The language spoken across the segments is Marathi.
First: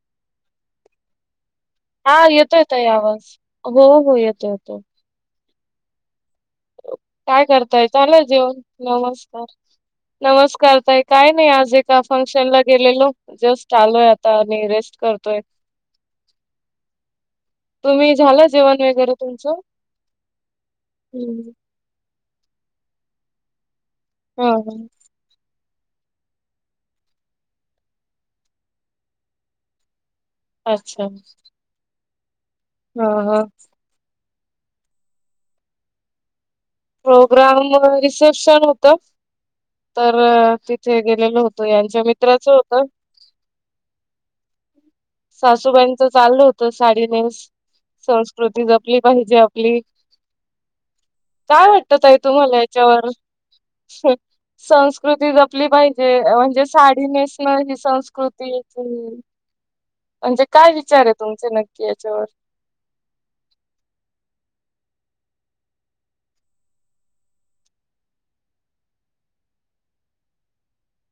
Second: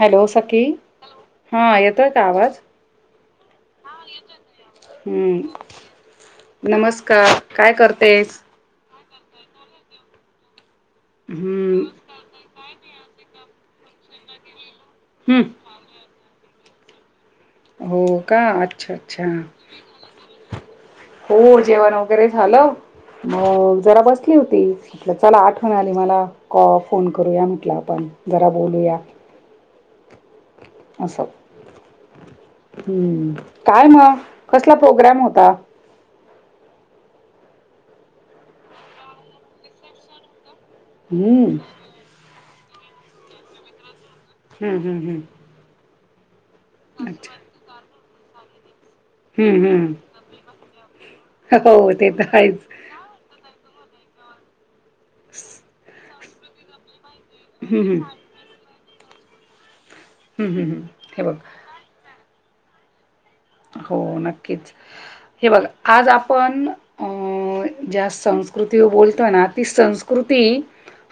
हॅलो सखी हा येतोय हा का येतो आवाज येतो या आवाज हो हो येतो येतो हम्म. नमस्कार काय करताय चाल करतेस येेवन नव नमस्कार तय काय नाही आज हम्म एका फंक्शन ला गेलेलो जेस्ट आलोय आता आणि रेस्ट करतोय हम्म हो तुम्ही का झालं जेवण अच्छा वगैरे अच्छा तुमचं? हम्म होर जेव्हा न र झालं मग जरा बसली हा होती हा चला आठ म्हणाली मला कॉ फोन करूया म्हटलं आपण जरा बोलूया अच्छा असं हा हम्म हा. काय म कसला प्रोग्राम होता प्रोग्राम रिसेप्शन होत तर थ गेलेल हम्म होतो यांच्या मित्राच होत. हम्म हम्म हम्म. चाल होत साडीने अच्छा संस्कृती ज.. आपली पाहिजे हम्म आपली हम्म काय हो वाटत ते आहे तर तुम्हाला आहेच याच्यावर. संस्कृती जपली पाहिजे म्हणजे साडी ने.. माझी हम्म हम्म संस्कृती.. म्हणजे हम्म हम्म काय हम्म विचार आहे हे बघ तुमचे नक्की याच्यावर. हो नक्कीच हे बघ आज आपण अ ज्या.. संस्कृती बोलतोय ना ती संस्कृती..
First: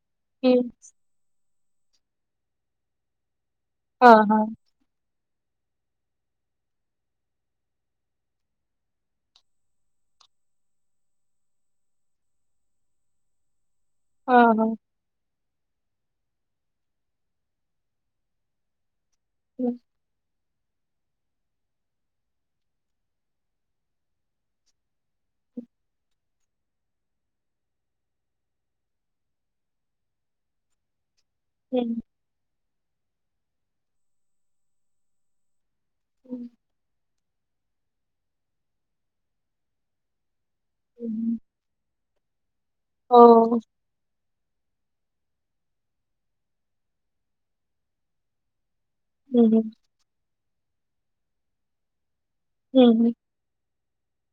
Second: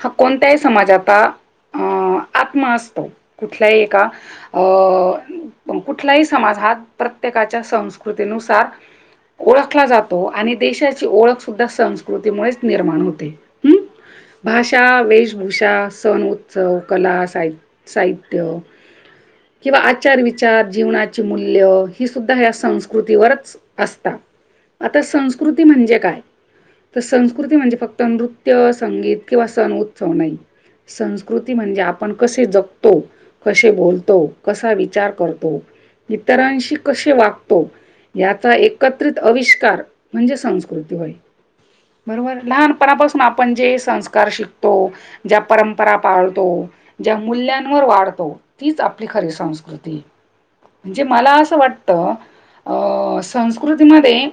हा कोणत्याही हम्म समाजाचा अ आत्मा असतो. कुठल्याही एका हा हा. अं कुठलाही समाज हा.. प्रत्येकाच्या संस्कृतीनुसार.. ओळखला जातो आणि देशाची ओळख सुद्धा संस्कृतीमुळेच निर्माण होते. हम्म हा हा. भाषा वेश.. उूषा सण उत्सव कला साह साहित्य.. हम्म. किंवा आचार विचार जीवनाची मूल्य.. ही सुद्धा या संस्कृतीवरच असत आता संस्कृती म्हणजे काय? तर संस्कृती म्हणजे फक्त नृत्य संगीत किंवा सण उत्सव नाही संस कृती म्हणजे हम्म. आपण कसे जगतो कसे बोलतो कसा विचार करतो हम्म, इतरांशी कसे वागतो याचा एकत्रित आविष्कार म्हणजे सं हम्म. बरोबर लहानपणापासून आपण हो. जे संस्कार शिक तो ज्या परंपरा पाळतो ज्या मूल्यांवर वाढतो तीच आपली खरी हम्म संस्कृती म्हणजे मला असं वाटत हम्म हम्म. प्रकृतीमध्ये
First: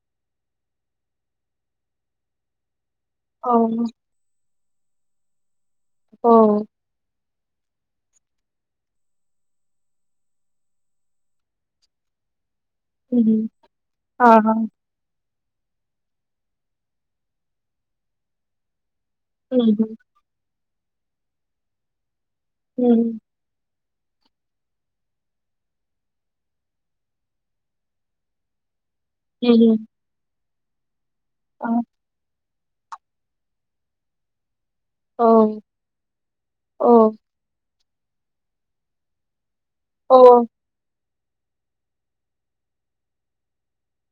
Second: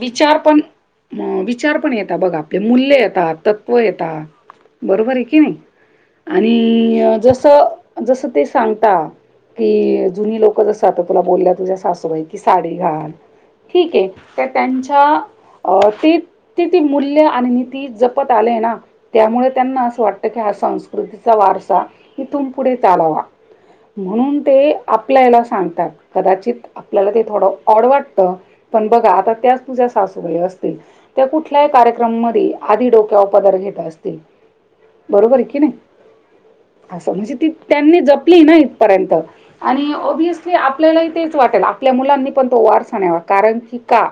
विचार पण विचार पण येत बघ आपले मूल्य येतात हो तव येत बरोबर आहे की नाही हो. आणि जस जस ते सांगता की जुनी लोक जस आता तुला बोलल्या तुझ्या सासूबाई कि साडी घाल हम्म. ठीके हा तर हा. त्यांच्या अ ते ती ती मूल्य आणि नी ती जपत आलेय ना त्यामुळे त्यांना हम्म असं वाटतं की हा संस्कृतीचा वारसा ही तुम पुढे हम्म चालावा. म्हणून ते आपल्याला सांगतात कदाचित आपल्याला ते थोडं ऑड वाटत पण बघा आता त्याच हम्म. तुझ्या सासूबाई असतील त्या कुठल्याही हा. कार्यक्रमधी आधी डोक्या उपदर घेत असतील बरोबर कि हो नाही हो असं म्हणजे ती त्यांनी जपली ना इथपर्यंत आणि हो ऑब्विहियसली आपल्यालाही तेच वाटेल आपल्या मुलांनी पण तो वार स नवा कारण की का?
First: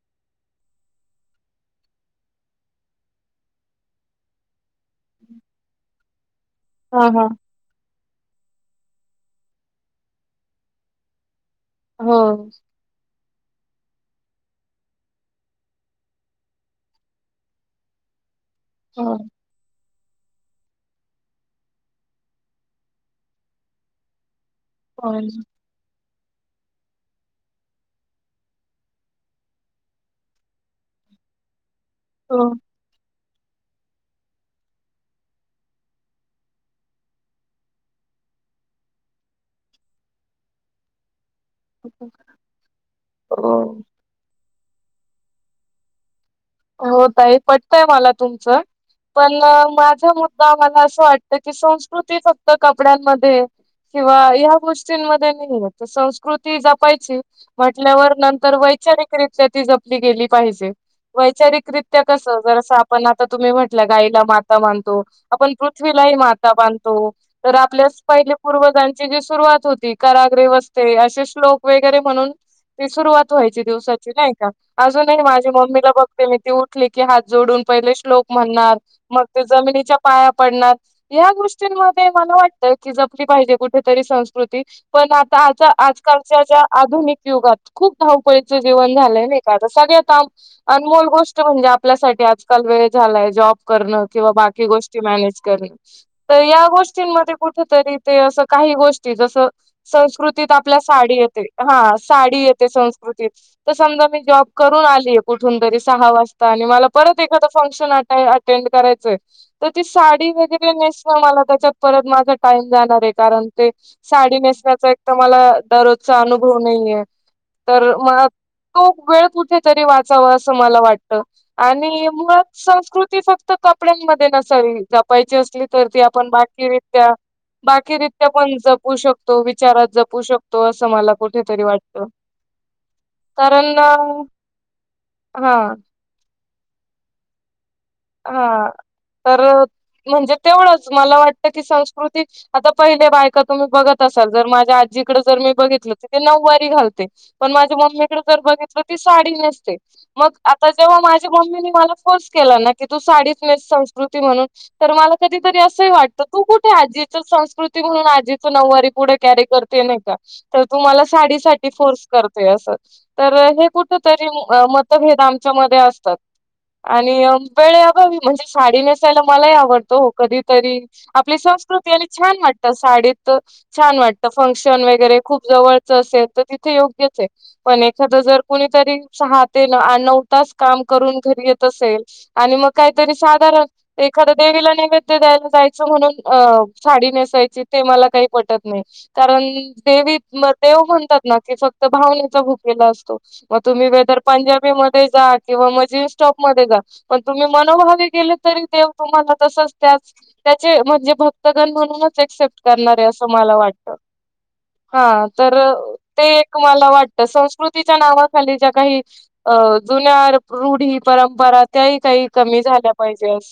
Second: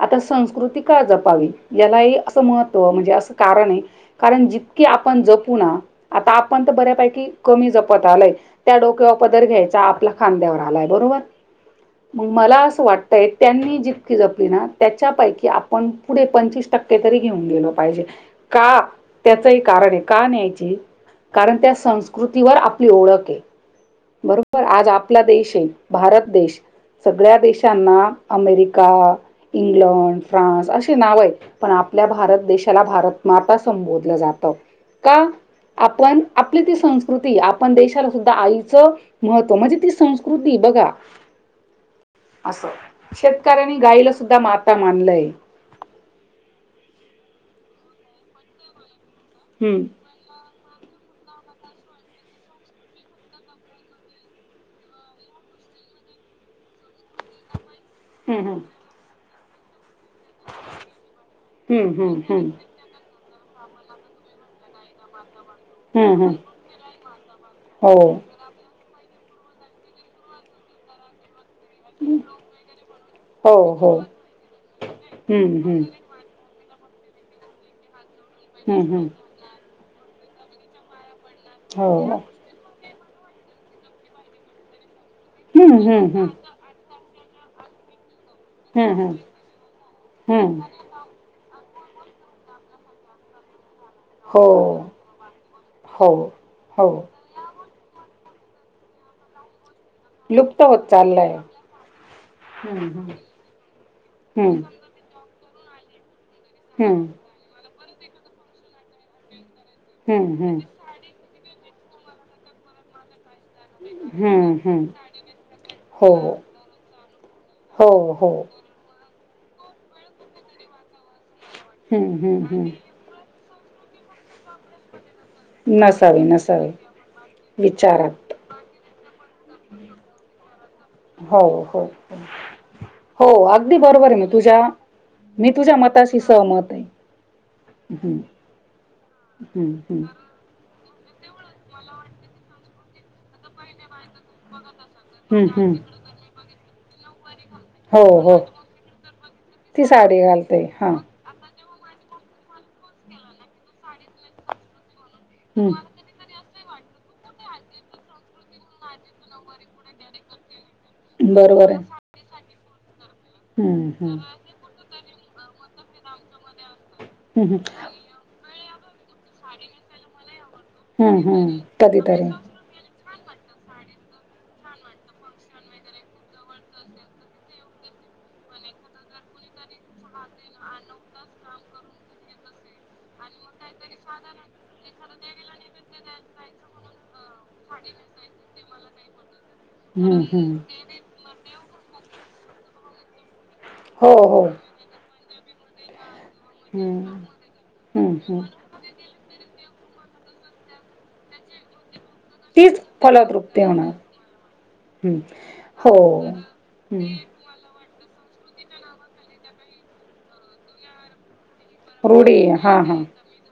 आता संस्कृती का जपावी यालाही असं महत्त्व म्हणजे असं कारण आहे कारण जित की आपण जपू ना पण हा हा बऱ्यापैकी कमी जपत आलय त्या डोक्यावर पदर घ्यायचा आपल्या खांद्यावर आलाय बरोबर हो हो. मला असं वाट त्यांनी जितकी जपली ना त्याच्यापैकी आपण पुढे पंचवीस टक्के तरी घेऊन गेलो पाहिजे. का हो त्याचंही कारण आहे का न्यायची कारण त्या संस्कृतीवर आपली ओळख आहे बरोबर आज आपला देश आहे भारत देश सगळ्या देशांना अमेरिका इंग्लंड फ्रान्स असे नाव आहेत पण आपल्या भारत हो देशाला भारत माता संबोधलं जातं का आपण आपली ती संस्कृती आपण देशाला सुद्धा आईचं महत्त्व म्हणजे ती संस्कृ कृती बघा अस शेतकऱ्यांनी हो. गाईला सुद्धा मात ता मानलंय. होतई पटतय मला तुमचं पण हम्म माझा मुद्दा असं वाटत की संस्कृती फक्त कपड्यांमध्ये किंवा या गोष्टींमध्ये नाही संस्कृती जपायची म्हटल्यावर नंतर हम्म वैचारिकरित्या ती जपली गेली पाहिजे वैचारिकरित्या हम्म कस हम्म जरस आपण आता तुम्ही म्हटलं गाईला माता मानतो आपण हम्म पृथ्वीलाही हम्म हम्म हम्म माता मानतो तर आपल्यास हो पहिले पूर्वजण ची जी सुरुवात होती कराग्रे वस्ते असे श्लोक जे वगैरे म्हणून ती सुरुवात व्हायची हो हो दिवसाची नाही का अजूनही माझी हम्म हम्म मम्मीला बघ ते उठली की हात जोडून पहिले श्लोक म्हणणार हम्म हम्म मग ते जमिनीच्या पाया पडणार या हो गोष्टींमध्ये मला वाटतं की जपली पाहिजे कुठेतरी संस्कृती पण आता आता हम्म हम्म हम्म आजकालच्या ज्या आधुनिक युगात खूप धावप ळीच हम्म जीवन हम्म झालंय नाही का सगळ्यात आन हम्म अनमोल गोष्ट म्हणजे आपल्यासाठी आजकाल वेळ झालाय जॉब करण किवा हो बाकी गोष्टी मॅनेज कारण हो तार या हो गोष्टी मध्ये कुठे तरी ते असं काही गोष्टी जस संस्कृतीत लुप्त आपल्या होत साडी चाललंय येते हा साडी येते हम्म संस्कृतीत तर समजा मी जॉब हम्म करून आली कुठून तरी सहा वाजता आणि मला हम्म परत एखादा फंक्शन अटेंड करायचंय त ती साडी हम्म हम्म वगैरे नेसणं मला त्याच्यात परत माझा टाईम जाणारे कारण ते हम्म साडी हम्म हम्म नेसण्याचा एक तर मला हो दररोजचा अनुभव नाहीये. हो तर मला हो तो वेळ कुठेतरी वाचाव असं मला वाटत. आणि हम्म मुळात हम्म हम्म संस्कृती फक्त कपड्यांमध्ये नसावी जपायची असली तर ती नसावे आपण नसावे बाकीरित्या- बाकीरीत्या विचारात पण जपू शक तो विचारात जपू शकतो असं मला हो कुठेतरी हो वाटत. हो अगदी बरोबरे तुझ्या मी तुझ्या मी हा तुझ्या मताशी सहमत. आहे. हम्म हा तर हम्म हम्म म्हणजे तेवढंच. मला वाटत की संस्कृती आता पहिले बायका तुम्ही बघत असाल जर माझ्या आ जिकड जर हम्म मी हम्म बघितलं ति ते नऊवारी घालते. पण माझ्या हो मम्मीकड हो जर बघितलं ती साडी नेसते ती साडी मग घालते आता हा. जेव्हा माझ्या मम्मीनी मला फोर्स केला ना की तू साडीच नेस संस्कृती म्हणून तर मला कधीतरी हम्म. अस ही वाटत तु कुठ ते आजीच संस्कृती म्हणून आजीच नऊवारी पुढे कॅरी करते नाही का? तर तुमला साडीसाठी बरोबर आहे. फोर्स करतेय असं तर हे हम्म कुठ हम्म. तरी मत भेद आमच्या मधे असतात आणि हम्म हम्म वेळे आभावी म्हणजे साडी नेस न. मलाही आवडत हो कधी तरी आपली संस्कृती आणि छान वाटत साडीत. छान वाटत फंशन वगरे खूप जवळच असेल तर तिथे योग्यचे पण एखाद जर कुणीतरी सहाते आ नऊ तास काम करून घरी येत असेल. आणि मग काहीतरी साधारण एखादं देवीला नैवेद्य द्यायला जाय च म्हणून अ साडी नेसायची ते मला काही पटत नाही कारण देवी हम्म हम्म. मधे लोक म्हणतात ना की फक्त भावने चा भुकेला असतो मग तुम्ही वेदर पंजाबी मधे जा किंवा म जीन्स टॉप मध्ये जा. पण तुम्ही मनोभावे गेले तरी देव तुम्हाला तसच त्याच त्याचे म्हणजे भक्तगण म्हणूनच, एक्सेप्ट करणारे असं मला फलद्रुपती वाटतं. हम्म हा तर हो ते एक मला वाटत संस्कृतीच्या नावा खाली ज्या काही अ जुन्या रूढी, परंपरा, त्या ही काही रूढी कमी परंपरा हा हा झाल्या काही पाहिजे अस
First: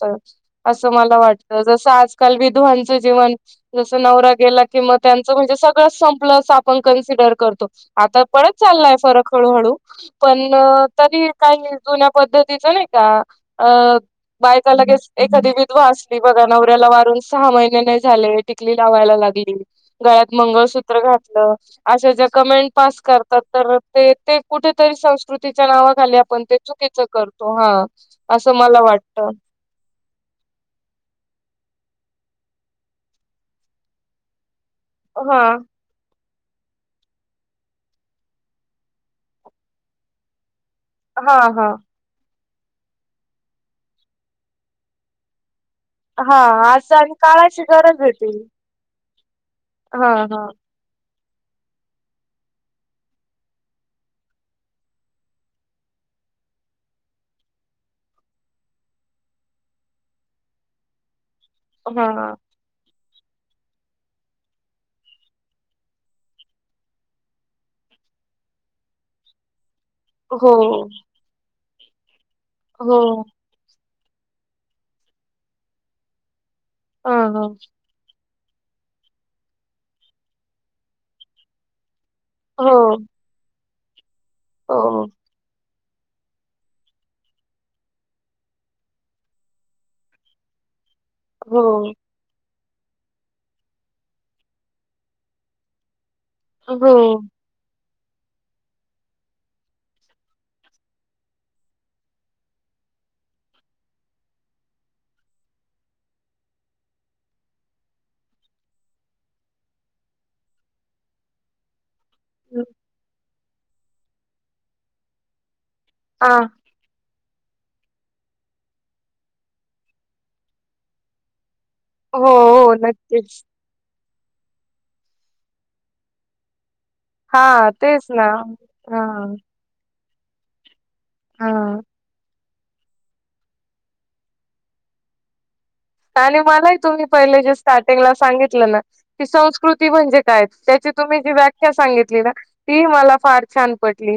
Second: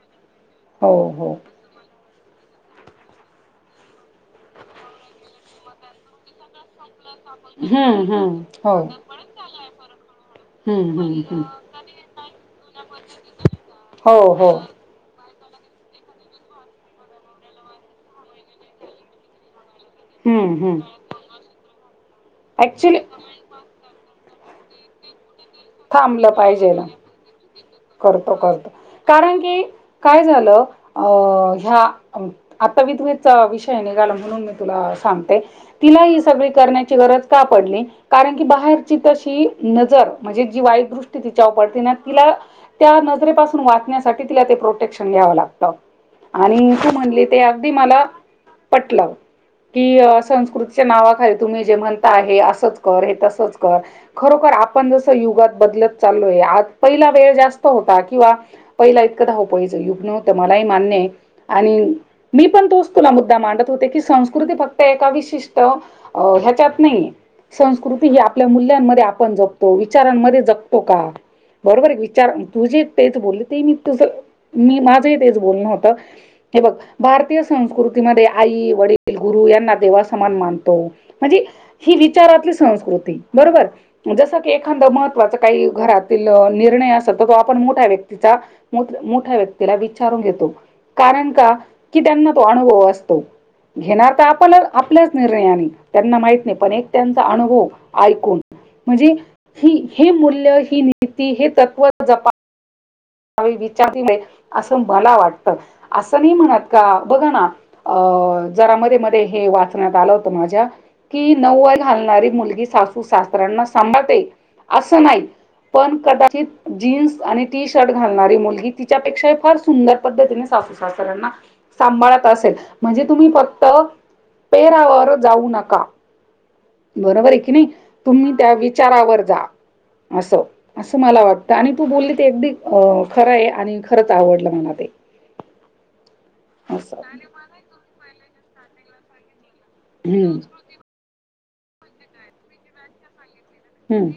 असं हो मला हो. वाटत जस आज काल विधुवांचं जीवन जसं नवरा गेला किं त्यांचं म्हणजे सगळं संप लच आपण कसिडर करतो, आता हम्म पडत हो. चालाय फरक हळू हळू पण अ हम्म तरी काही जुन्या पद्धतीच नाही का हो हो बायका लगेच एक कधी विधवा असली बघा नवऱ्याला वारून सहा महिने नाही झाले टिकली लावायला लागली. गळ्यात हम्म हम्म मंगळसूत्र घातलं अशा ज्या कमेंट ऍक्च्युली पास करतात तर ते ते कुठेतरी संस्कृतीच्या नावा खाली थांबलं आपण ते पाहिजेल चुकीचं करतो. हा. करतो असं करतो मला वाटतं कारण की काय झालं अ ह्या आता विधवेचा विषय निघाला म्हणून मी तुला सांगते हा तिला ही सगळ करण्याची गरज का पडली कारण कि बाहेरची तशी नजर म्हंजे जी वाईट दृष्टी हा तिच्याव हा पडते ना तिला त्या नजरेपासून वाचण्यासाठी तिला ते प्रोटेक्शन घ्यावं लागत हा आणि तू आज म्हंणली ते काळाची अगदी गरज मला आहे ती पटलं कि हा हा संस्कृतीच्या नावा खाली तुम्ही जे म्हणता हे असंच कर हे तसचं कर खरोखर आपण जसे युगात बदलत चालोय आज पहिला वेळ जास्त होता किंवा पहिला इतकं धावपळीचं युग नव्हत मला ही मान्यये आणि हा मी पण तोच तुला मुद्दा मांडत होते की संस्कृती फक्त एका विशिष्ट अ ह्याच्यात नाहीये संस्कृ कितीही आपल्या मुूल्यांमध्ये आपण जगतो विचारांमध्ये हो जगतो का? बरोबर विचार तू जे हो तेच बोलले ते मी तु मी माझंही तेच बोलणं होत हे बघ ह भारतीय ह संस्कृतीमध्ये आई वडील गुरु यांना देवा समान मानतो म्हणजे ही वी विचारातली हो संस्कृती बरोबर जसं की एखांद हो महत्त्वाचं काही घरात तिल निर्णय असतो तर तो आपण मोठ्या व्यक्तीचा माठ मोठ्या व्यक्तीला विचारून घेतो. कारण का हो की त्यांना तो आनु हो असतो घेणार तर आपला आपल्याच निर्णयाने त्यांना माहित नाही पण एक हो त्यांचा अनुभव एैकून म्हणजे हि हे मूल्य ही नीती हे तत्त्व जपा काही विचार [unintelligible] दिले असं मला वाटत असं नाही म्हणत का बघ ना, अ जरा मध्ये मध्ये हे वाचण्यात आलं होतं माझ्या कि नव्वायला हालणारी मुलगी सासू सासऱ्यांना सांभाळतेल असं नाही पण हा कदाचित जीन्स आणि टी श शर्ट घालणारी मुलगी तिच्यापेक्षा फार सुंदर पद्धतीने सासू सासऱ्यांना सांभाळत हो असेल हो म्हणजे तुम्ही नक्कीच फक्त पेरावर जाऊ नका. बरोबर आहे हा की नाही तेच ना तुम्ही त्या हा विचारावर जा. असं असं मला वाटतं हा आणि तू बोलली ते एकदी अं खरंय आणि खरंच आवडलं म्हणां ते. आणि मलाही असं. तुम्ही पहिले जे स्टार्टिंगला सांगितलं ना की स्वंवूस कृती म्हणजे हं. काय त्याची तुम्ही जी व्याख्या सांगितली ना, ती मला फार छान हं. पटली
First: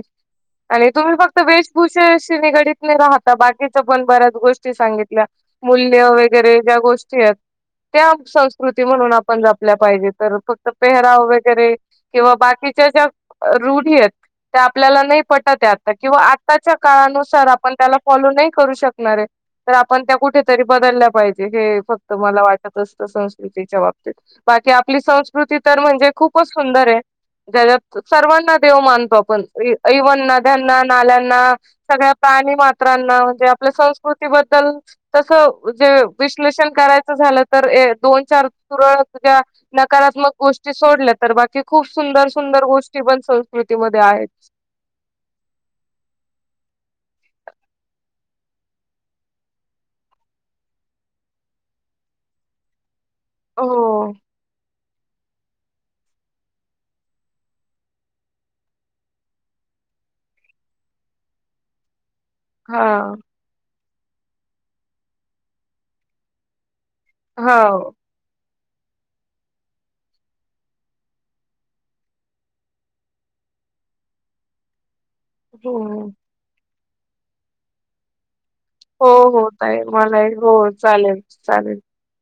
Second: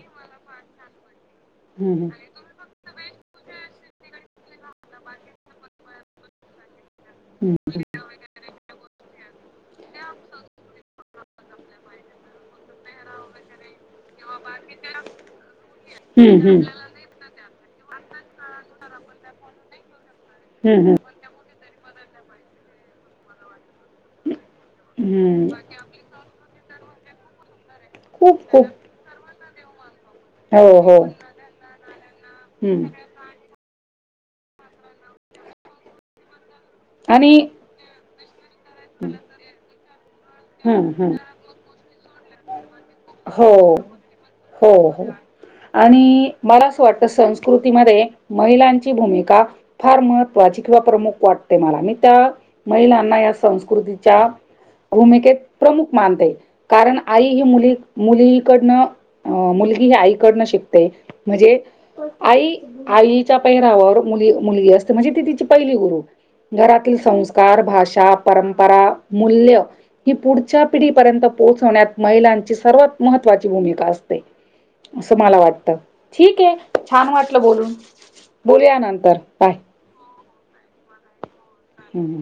आणि तुम्ही फक्त वाटली. हं, हं. वेशभूषेशी निगडत नाही राहता बाकीच्या पण बऱ्याच गोष्टी सांगितल्या मूल्य वै वगैरे ज्या गोष्टी आहेत. हं, त्या संस्कृती म्हणून आपण जपल्या पाहिजे तर फक्त पेहराव वगैरे किंवा बाकी त्या ज्या रूढी त्या आपल्याला नाही पटत आता किंवा म्हणजे हं, हं. आताच्या काळानुसार आप त्याला फॉलो नाही करू शकणार हे आपण त्या कुठेतरी आहे. हं, हं. बदल्याप हे फक्त मला वाटत असत संस्कृती [unintelligible] तीच्या बाबतीत बाकी आपली हम्म. संस्कृती तर म्हणजे खूपच सुंदर हे. जच्यात खूप सर्वांना खूप देव मानतो आपण. इ औवन हो नद्यांना हो नाल्यांना सगळ्या प्राणी हम्म मात्रांना म्हणजे आपल्या स्वंवूस कृतीबद्दल तसं जे विश्लेषण करायचं आणि झालं तर ऐ दोन चार हम्म [unintelligible] नकारात्मक गोष्टी सोडल्या हम्म तर बाकी खूप सुंदर सुंदर गोष्टी पण हो संस्कृतीमध्ये आहेत. हो हो आणि मला असं वाटत. तर संस्कृतीमध्ये महिलांची भूमिका फार महत्त्वाची किंवा प्रमुख वाटते मला मी त्या महिला ना या संस्कृती हो भूमिकेत प्रमुख मानते कारण आई ही मुली मुलीकडनं अ मुलगी ह आईकडन शिकते म्हणजे आई हा आईच्या पहिरावावर मुली मुलगी असते म्हणजे ती तिची पहिली गुरु घरात ती हा संस्कार भाषा परं परा मुल्य ही पुढच्या पिढी पर्यंत पोहोचण्यात महिलांची सर्वात महत्त्वाची भूमिका असते असं मला वाटत हो ठीक हे. छान वाटलं बोलून. बोलूया हो नंतर. हो बाय. ताई मलाही हो चालेल चालेल. हम्म.